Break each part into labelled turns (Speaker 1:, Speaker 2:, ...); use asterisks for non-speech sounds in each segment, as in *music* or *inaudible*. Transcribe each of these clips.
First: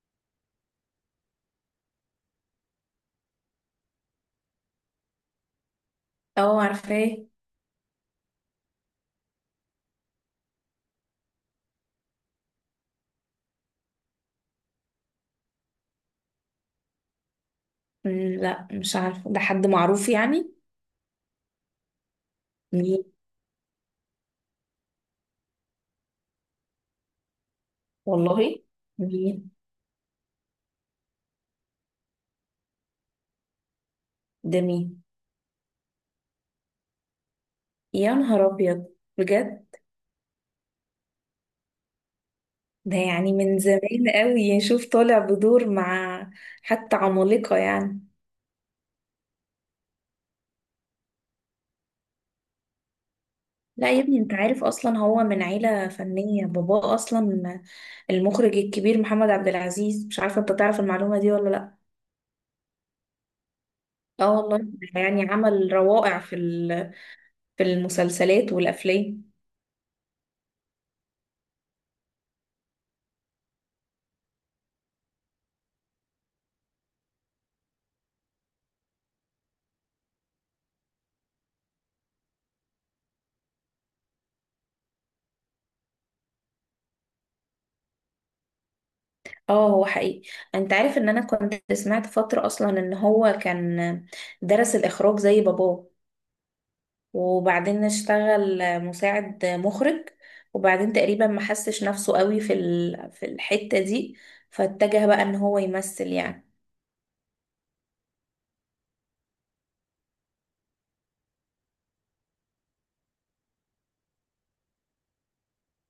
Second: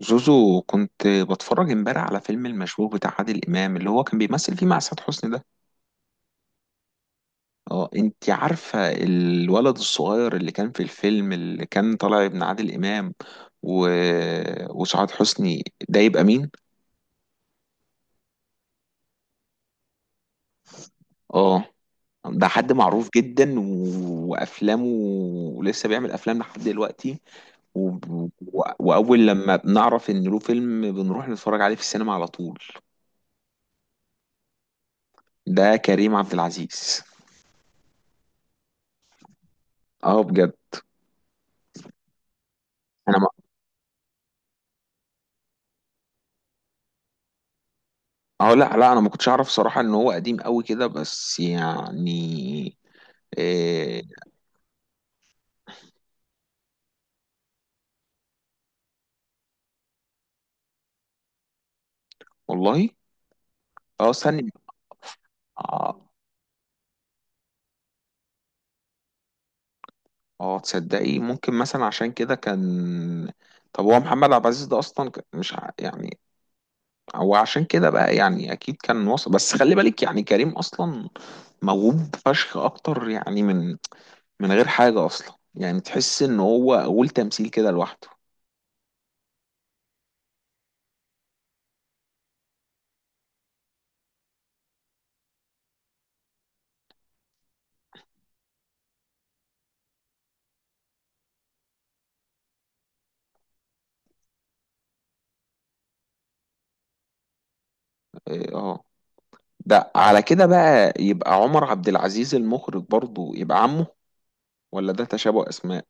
Speaker 1: زوزو، كنت بتفرج امبارح على فيلم المشبوه بتاع عادل امام اللي هو كان بيمثل فيه مع سعاد حسني ده.
Speaker 2: اه، عارفاه.
Speaker 1: اه انت عارفه الولد الصغير اللي كان في الفيلم اللي كان طالع ابن عادل امام و... وسعاد حسني ده يبقى مين؟
Speaker 2: مم. لا، مش عارفه، ده حد معروف يعني؟
Speaker 1: اه ده حد
Speaker 2: مين؟
Speaker 1: معروف جدا وافلامه، ولسه بيعمل افلام لحد دلوقتي. و...
Speaker 2: والله؟
Speaker 1: واول
Speaker 2: مين؟
Speaker 1: لما بنعرف ان له فيلم بنروح نتفرج عليه في السينما على طول.
Speaker 2: ده مين؟
Speaker 1: ده كريم عبد العزيز.
Speaker 2: يا نهار ابيض! بجد؟
Speaker 1: اه بجد.
Speaker 2: ده
Speaker 1: انا
Speaker 2: يعني من زمان قوي، شوف طالع بدور مع حتى عمالقه يعني.
Speaker 1: اه، لا لا، انا ما كنتش اعرف صراحة ان هو قديم قوي كده، بس يعني
Speaker 2: لا يا
Speaker 1: إيه.
Speaker 2: ابني، انت عارف اصلا هو من عيله فنيه، باباه اصلا المخرج الكبير محمد عبد العزيز، مش عارفه. انت تعرف المعلومه دي ولا لا؟
Speaker 1: والله اه
Speaker 2: اه
Speaker 1: ثانية.
Speaker 2: والله. يعني عمل
Speaker 1: اه
Speaker 2: روائع في المسلسلات والافلام.
Speaker 1: اه تصدقي ممكن مثلا عشان كده كان. طب هو محمد عبد العزيز ده اصلا ك- مش ع- يعني هو عشان كده بقى يعني اكيد كان وصل، بس خلي بالك يعني كريم اصلا موهوب فشخ اكتر يعني من من غير حاجة اصلا، يعني تحس ان هو قول تمثيل كده لوحده.
Speaker 2: اه، هو حقيقي. انت عارف ان انا كنت سمعت فترة اصلا ان هو كان درس الاخراج زي باباه، وبعدين اشتغل مساعد مخرج، وبعدين تقريبا ما حسش نفسه قوي في الحتة دي، فاتجه بقى ان هو يمثل يعني.
Speaker 1: إيه، اه، ده على كده بقى يبقى عمر عبد العزيز المخرج برضو يبقى عمه، ولا ده تشابه اسماء؟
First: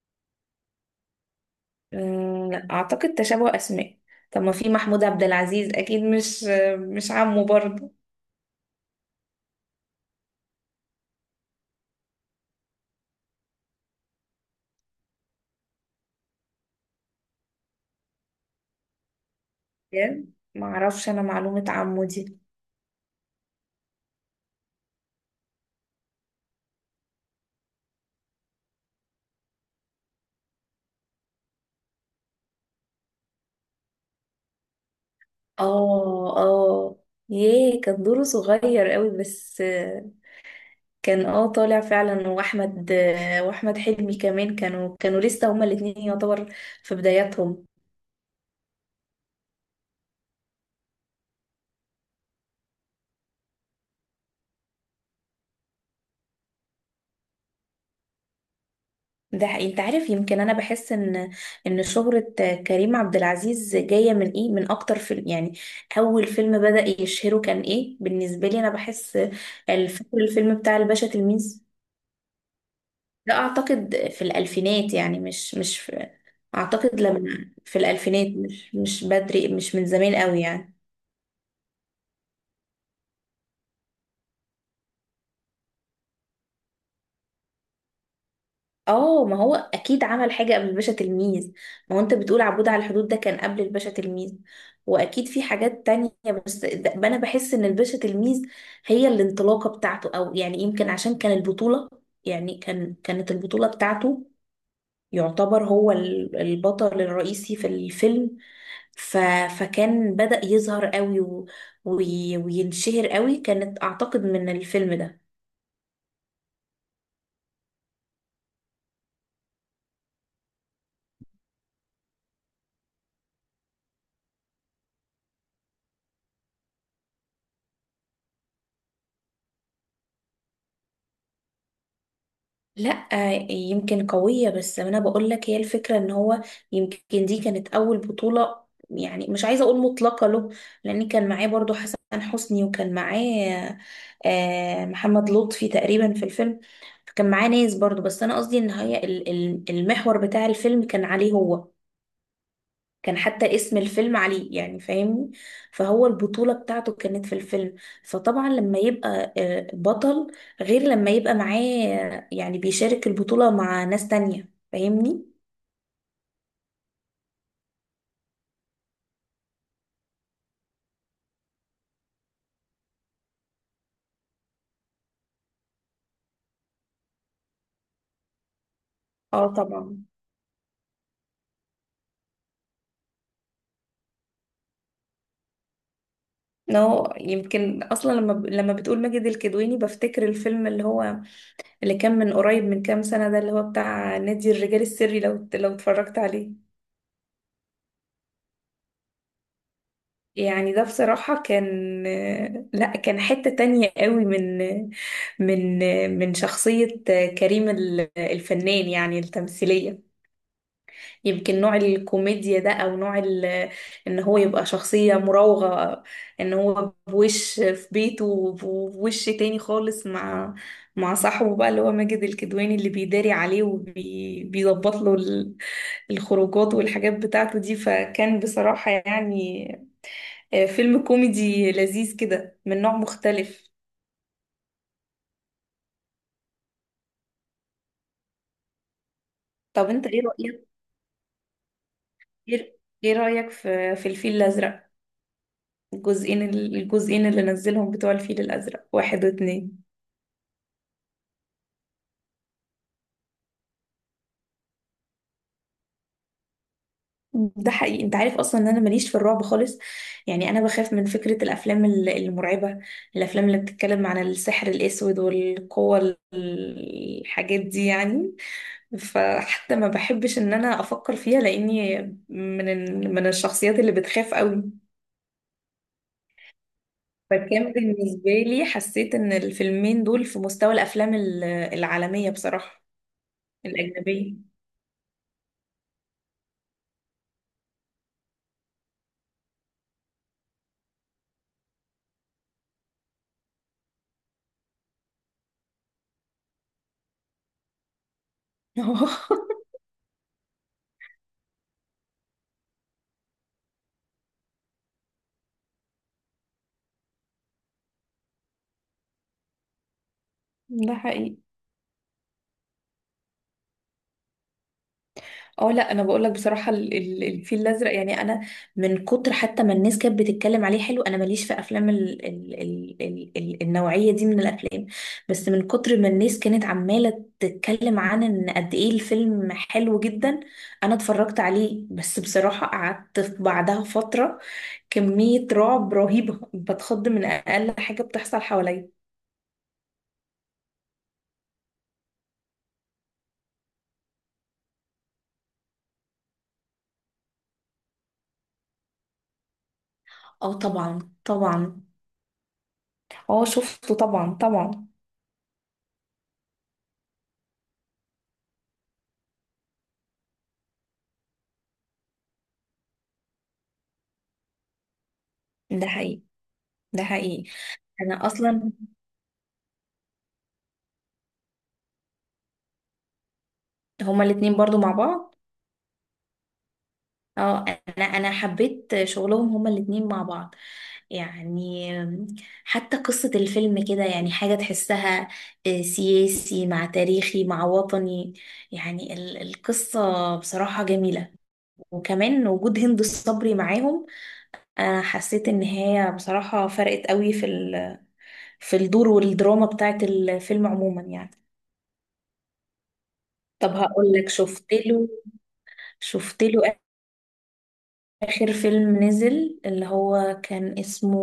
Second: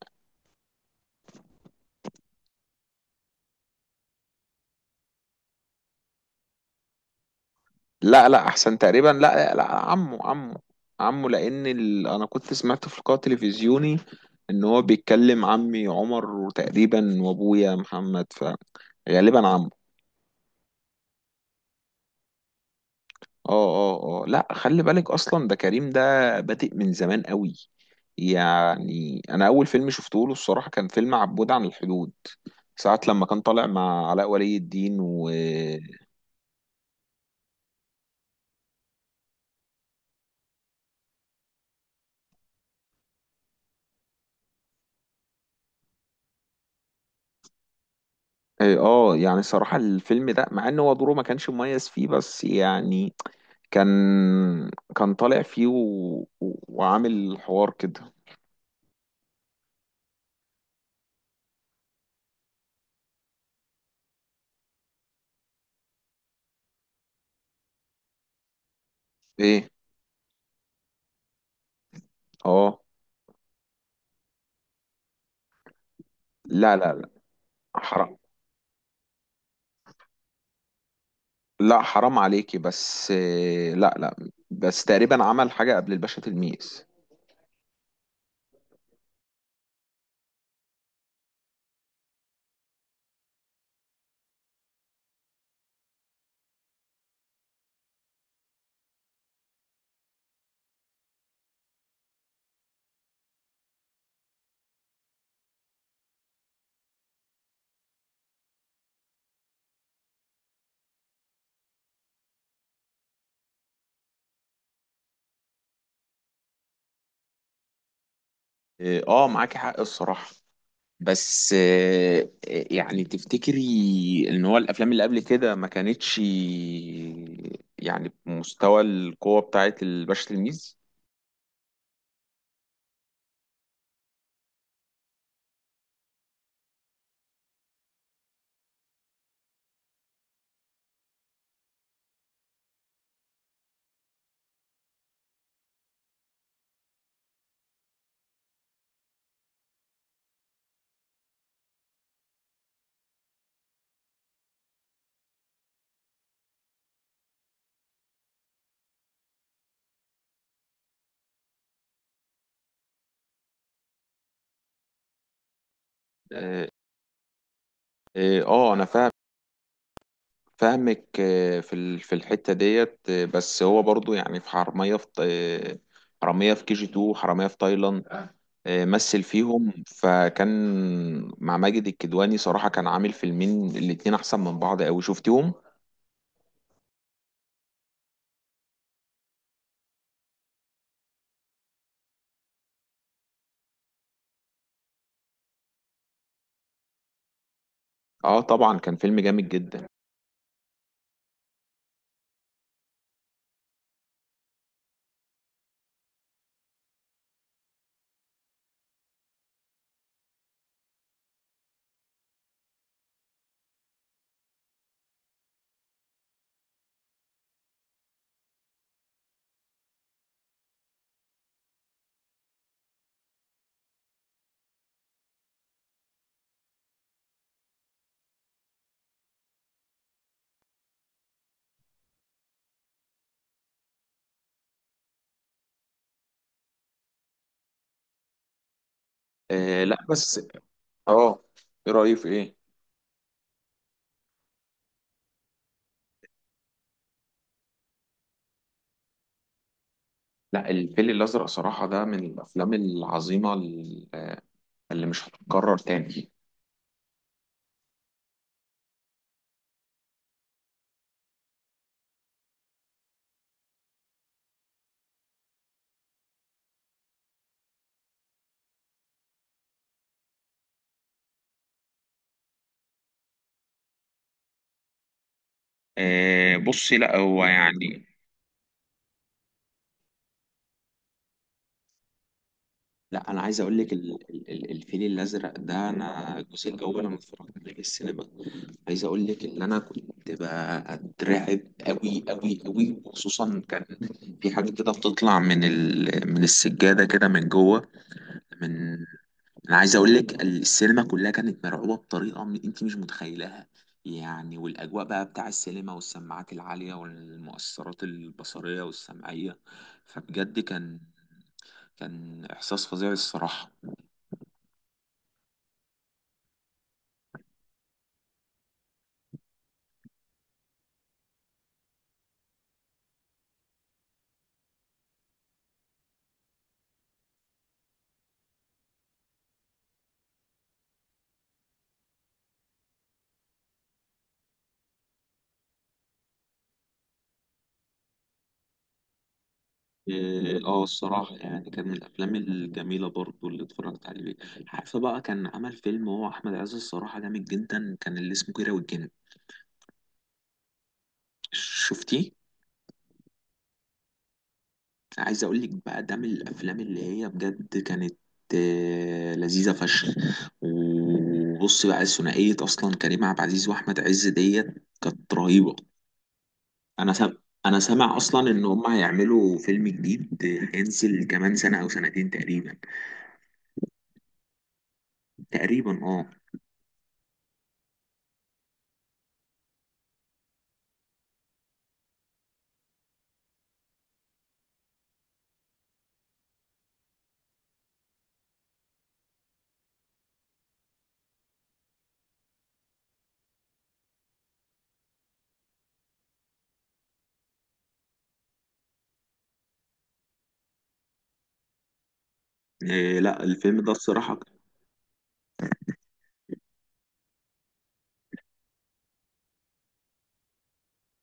Speaker 2: لا، اعتقد تشابه اسماء. طب، ما في محمود عبد العزيز، اكيد مش عمه برضه.
Speaker 1: لا لا، احسن تقريبا، لا لا، عمه عمه. عمه لان انا كنت سمعت في لقاء تلفزيوني ان هو بيتكلم عمي عمر، وتقريبا وابويا محمد، فغالبا عمه.
Speaker 2: يعني، ما اعرفش انا معلومة عمه دي.
Speaker 1: اه اه اه، لا خلي بالك، اصلا ده كريم ده بادئ من زمان قوي. يعني انا اول فيلم شفته له الصراحه كان فيلم عبود عن الحدود، ساعه لما كان طالع مع علاء ولي الدين و
Speaker 2: اه، اه. ياه، كان دوره صغير قوي بس، كان طالع فعلا، واحمد حلمي كمان كانوا لسه هما الاتنين يعتبر في بداياتهم.
Speaker 1: اه. يعني صراحه الفيلم ده مع ان هو دوره ما كانش مميز فيه، بس يعني كان، كان طالع فيه وعامل حوار كده.
Speaker 2: ده حقيقي. انت عارف، يمكن انا بحس ان شهرة كريم عبد العزيز جاية من ايه، من اكتر فيلم يعني، اول فيلم بدأ يشهره كان ايه؟ بالنسبة لي انا بحس،
Speaker 1: ايه
Speaker 2: فاكر الفيلم بتاع الباشا تلميذ؟
Speaker 1: اه،
Speaker 2: ده اعتقد في الالفينات يعني، مش في،
Speaker 1: لا لا
Speaker 2: اعتقد
Speaker 1: لا.
Speaker 2: لما في
Speaker 1: حرام،
Speaker 2: الالفينات، مش بدري، مش من زمان قوي يعني.
Speaker 1: لا حرام عليكي، بس لا لا، بس تقريبا عمل حاجة قبل الباشا تلميذ.
Speaker 2: اه، ما هو اكيد عمل حاجه قبل الباشا تلميذ. ما هو انت بتقول عبود على الحدود، ده كان قبل الباشا تلميذ، واكيد في حاجات تانية. بس انا بحس ان الباشا تلميذ هي الانطلاقه بتاعته، او يعني يمكن عشان كان البطوله، يعني كانت البطوله بتاعته، يعتبر هو البطل الرئيسي في الفيلم، ف فكان بدأ يظهر قوي وينشهر قوي، كانت اعتقد من الفيلم ده.
Speaker 1: اه معاكي حق الصراحة. بس يعني تفتكري ان هو الافلام اللي قبل كده ما كانتش يعني بمستوى القوة بتاعت الباشا تلميذ؟
Speaker 2: لا، يمكن قوية، بس أنا بقول لك هي الفكرة إن هو، يمكن دي كانت أول بطولة، يعني مش عايزة أقول مطلقة له، لأن كان معاه برضو حسن حسني، وكان معاه محمد لطفي تقريبا في الفيلم. فكان معاه ناس برضو، بس أنا قصدي إن هي المحور بتاع الفيلم كان عليه هو، كان حتى اسم الفيلم عليه يعني، فاهمني؟ فهو البطولة بتاعته كانت في الفيلم، فطبعا لما يبقى بطل غير لما يبقى معاه، يعني بيشارك البطولة مع ناس تانية، فاهمني؟
Speaker 1: اه انا فاهم، فاهمك في في الحتة ديت، بس هو برضو يعني في حرامية في حرامية في كي جي 2، حرامية في تايلاند. مثل
Speaker 2: اه
Speaker 1: فيهم،
Speaker 2: طبعا.
Speaker 1: فكان مع ماجد الكدواني صراحة كان عامل فيلمين، الاتنين أحسن من بعض أوي. شفتيهم؟
Speaker 2: نو، يمكن اصلا لما بتقول ماجد الكدواني بفتكر الفيلم اللي كان من قريب، من كام سنة، ده اللي هو بتاع نادي الرجال السري، لو اتفرجت عليه؟
Speaker 1: اه طبعا كان فيلم جامد جدا.
Speaker 2: يعني ده بصراحة كان، لا، كان حتة تانية قوي من من شخصية كريم الفنان يعني التمثيلية. يمكن نوع الكوميديا ده، أو نوع إن هو يبقى شخصية مراوغة، إن هو بوش في بيته وبوش تاني خالص، مع صاحبه بقى، اللي هو ماجد الكدواني اللي بيداري عليه وبيظبط له الخروجات والحاجات بتاعته دي، فكان بصراحة يعني فيلم كوميدي لذيذ كده من نوع مختلف. طب،
Speaker 1: لا
Speaker 2: انت ايه
Speaker 1: بس
Speaker 2: رأيك؟
Speaker 1: اه، ايه رأيك في ايه؟
Speaker 2: ايه؟ إيه رأيك في الفيل الأزرق، الجزئين اللي نزلهم بتوع الفيل الأزرق واحد واتنين؟
Speaker 1: لا، الفيل الأزرق صراحة ده من الأفلام العظيمة اللي مش هتتكرر تاني.
Speaker 2: ده حقيقي. انت عارف اصلا ان انا ماليش في الرعب خالص، يعني انا بخاف من فكرة الافلام المرعبة، الافلام اللي بتتكلم عن السحر الاسود والقوة الحاجات دي يعني، فحتى ما بحبش ان انا افكر فيها، لاني من الشخصيات اللي بتخاف قوي.
Speaker 1: بصي لا هو
Speaker 2: فكان
Speaker 1: يعني،
Speaker 2: بالنسبة لي، حسيت ان الفيلمين دول في مستوى الافلام العالمية بصراحة،
Speaker 1: لا انا عايز اقول لك
Speaker 2: الاجنبية.
Speaker 1: الفيل الازرق ده، انا الجزء الاول انا اتفرجت عليه في السينما. عايز اقول لك ان انا كنت بترعب قوي قوي قوي، وخصوصا كان في حاجه كده بتطلع من من السجاده كده من جوه، من،
Speaker 2: *laughs*
Speaker 1: انا عايز اقول لك السينما كلها كانت مرعوبه بطريقه انت مش متخيلها يعني. والاجواء بقى بتاع السينما والسماعات العاليه والمؤثرات البصريه والسمعيه، فبجد
Speaker 2: ده
Speaker 1: كان،
Speaker 2: حقيقي.
Speaker 1: كان احساس فظيع الصراحه.
Speaker 2: اه، لا، انا بقول لك بصراحه الفيل الازرق، يعني انا من كتر حتى ما الناس كانت بتتكلم عليه حلو، انا ماليش في افلام ال ال ال ال ال النوعيه دي من الافلام، بس من كتر ما الناس كانت عماله تتكلم عن ان قد ايه الفيلم حلو جدا، انا اتفرجت عليه، بس بصراحه قعدت في بعدها فتره كميه رعب رهيبه، بتخض من اقل حاجه بتحصل حواليا.
Speaker 1: اه الصراحة يعني كان من الأفلام الجميلة برضو اللي اتفرجت عليه. عارفة بقى كان عمل فيلم هو أحمد عز الصراحة جامد جدا كان، اللي اسمه كيرة والجن؟
Speaker 2: اه، طبعا طبعا.
Speaker 1: شفتيه؟
Speaker 2: اه، شفته طبعا طبعا.
Speaker 1: عايز أقول لك بقى ده من الأفلام اللي هي بجد كانت لذيذة فشخ. وبص بقى، الثنائية أصلا كريم عبد العزيز وأحمد عز ديت كانت رهيبة.
Speaker 2: ده حقيقي. ده
Speaker 1: أنا سامع
Speaker 2: حقيقي.
Speaker 1: أنا سامع
Speaker 2: انا
Speaker 1: أصلا إن
Speaker 2: اصلا،
Speaker 1: هما هيعملوا فيلم جديد هينزل كمان سنة أو سنتين تقريبا.
Speaker 2: هما الاتنين برضو مع بعض.
Speaker 1: تقريبا اه.
Speaker 2: اه، انا حبيت شغلهم هما الاتنين مع بعض يعني، حتى قصة الفيلم كده، يعني حاجة تحسها، سياسي مع تاريخي مع وطني، يعني القصة بصراحة جميلة، وكمان وجود هند الصبري معاهم. انا حسيت ان هي بصراحة فرقت قوي في الدور والدراما بتاعت الفيلم عموما يعني.
Speaker 1: إيه لا،
Speaker 2: طب،
Speaker 1: الفيلم ده
Speaker 2: هقول لك،
Speaker 1: الصراحة،
Speaker 2: شفت له آخر فيلم نزل اللي هو كان اسمه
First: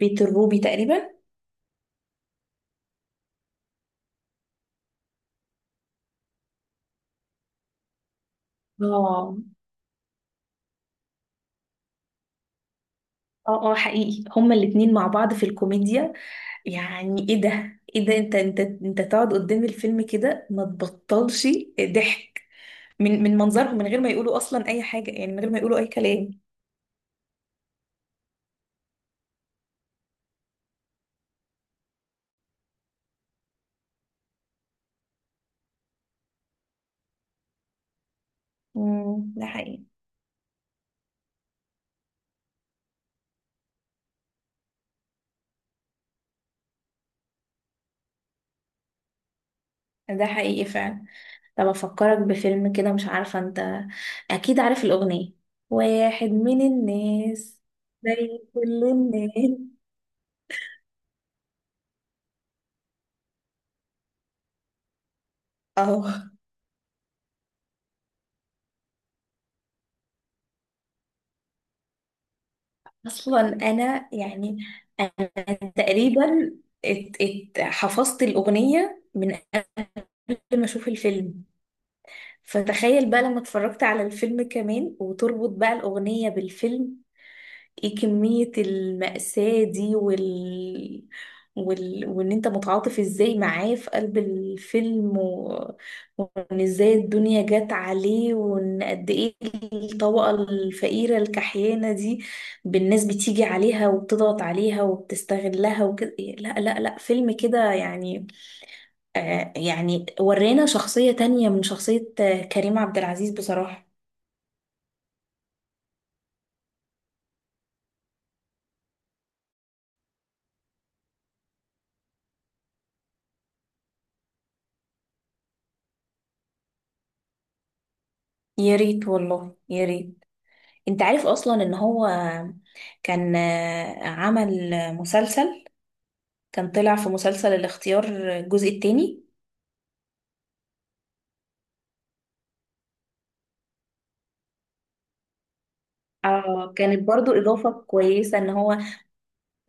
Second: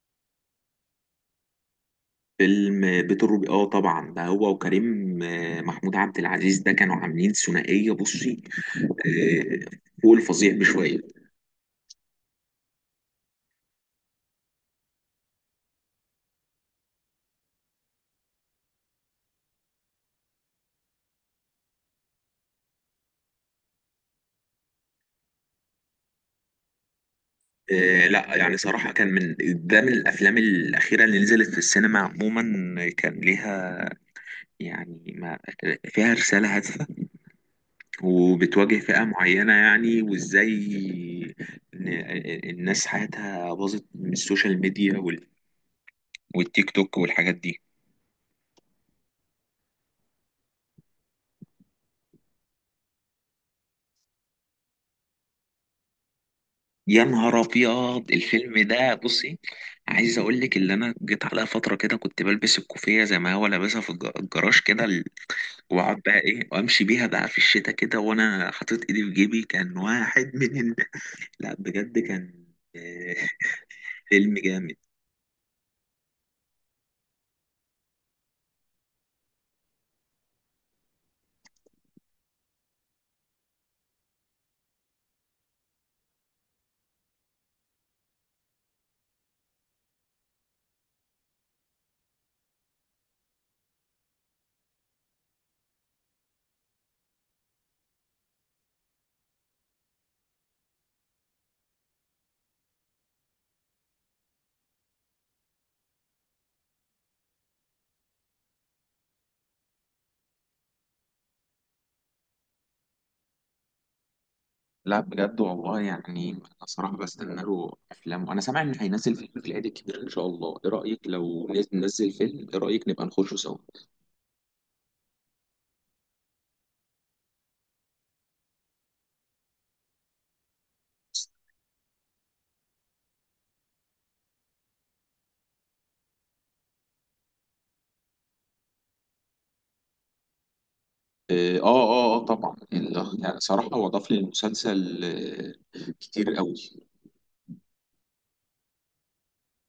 Speaker 2: بيت الروبي تقريبا؟
Speaker 1: فيلم بيت الروبي، اه طبعا ده هو وكريم محمود عبد العزيز ده كانوا عاملين ثنائية بصي
Speaker 2: اه،
Speaker 1: آه، فوق الفظيع بشوية.
Speaker 2: اه، اه، حقيقي هما الاتنين مع بعض في الكوميديا، يعني ايه ده، ايه ده، انت تقعد قدام الفيلم كده ما تبطلش ضحك من منظرهم، من غير ما يقولوا اصلا اي حاجة، يعني من غير ما يقولوا اي كلام.
Speaker 1: لا يعني صراحة كان من، ده من الأفلام الأخيرة اللي نزلت في السينما عموما كان ليها يعني ما فيها رسالة هادفة، وبتواجه فئة
Speaker 2: ده
Speaker 1: معينة
Speaker 2: حقيقي.
Speaker 1: يعني، وإزاي الناس حياتها باظت من السوشيال ميديا والتيك توك والحاجات دي.
Speaker 2: ده حقيقي فعلا. طب، افكرك بفيلم كده، مش عارفة انت اكيد عارف الأغنية؟ واحد من
Speaker 1: يا نهار
Speaker 2: الناس،
Speaker 1: ابيض
Speaker 2: زي
Speaker 1: الفيلم
Speaker 2: كل
Speaker 1: ده بصي،
Speaker 2: الناس.
Speaker 1: عايز اقول لك اللي انا جيت عليا فتره كده كنت بلبس الكوفيه زي ما هو لابسها في الجراج كده واقعد بقى
Speaker 2: اه،
Speaker 1: ايه وامشي بيها بقى في الشتاء كده وانا حاطط ايدي في جيبي، كان واحد من لا بجد كان آه،
Speaker 2: اصلا انا
Speaker 1: فيلم
Speaker 2: يعني،
Speaker 1: جامد.
Speaker 2: انا تقريبا ات ات حفظت الاغنيه من قبل ما اشوف الفيلم، فتخيل بقى لما اتفرجت على الفيلم كمان، وتربط بقى الاغنيه بالفيلم، ايه كمية المأساة دي وان انت متعاطف ازاي معاه في قلب الفيلم، وان ازاي الدنيا جت عليه، وان قد ايه الطبقة الفقيرة الكحيانة دي بالناس، بتيجي عليها وبتضغط عليها وبتستغلها وكده. لا، لا، لا، فيلم كده يعني يعني ورينا شخصية تانية من شخصية كريم عبد العزيز بصراحة.
Speaker 1: لا بجد والله، يعني انا صراحه بستنى له افلام، وانا سامع ان هينزل فيلم في العيد الكبير ان شاء الله. ايه رايك ننزل فيلم؟ ايه رايك نبقى نخشه سوا؟
Speaker 2: يا ريت والله يا ريت. انت عارف اصلا ان هو كان عمل مسلسل، كان طلع في مسلسل الاختيار الجزء التاني.
Speaker 1: اه اه اه طبعا يعني صراحة هو ضاف للمسلسل كتير قوي.
Speaker 2: اه، كانت برضو اضافة كويسة، ان هو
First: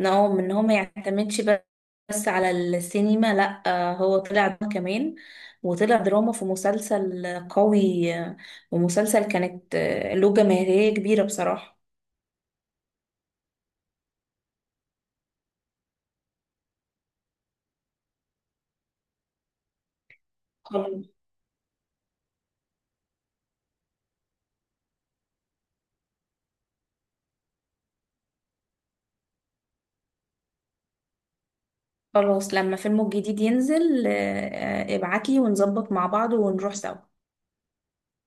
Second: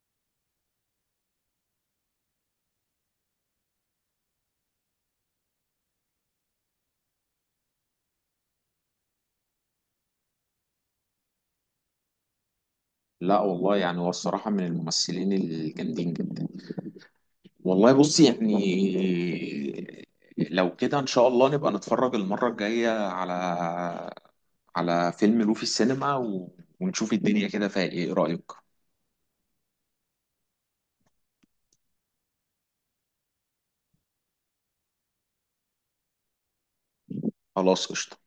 Speaker 2: ان هو ان هو ما يعتمدش بس على السينما، لا، هو طلع دراما كمان، وطلع دراما في مسلسل قوي، ومسلسل كانت له جماهيرية كبيرة بصراحة.
Speaker 1: لا والله، يعني هو الصراحة من الممثلين الجامدين جدا. والله بص يعني، لو كده
Speaker 2: خلاص.
Speaker 1: ان شاء الله نبقى نتفرج المرة الجاية على، على فيلم لوفي السينما ونشوف الدنيا كده فيها ايه. إيه رأيك؟
Speaker 2: خلاص، لما فيلمه الجديد ينزل ابعتلي ونظبط مع بعض ونروح سوا.
Speaker 1: خلاص قشطة.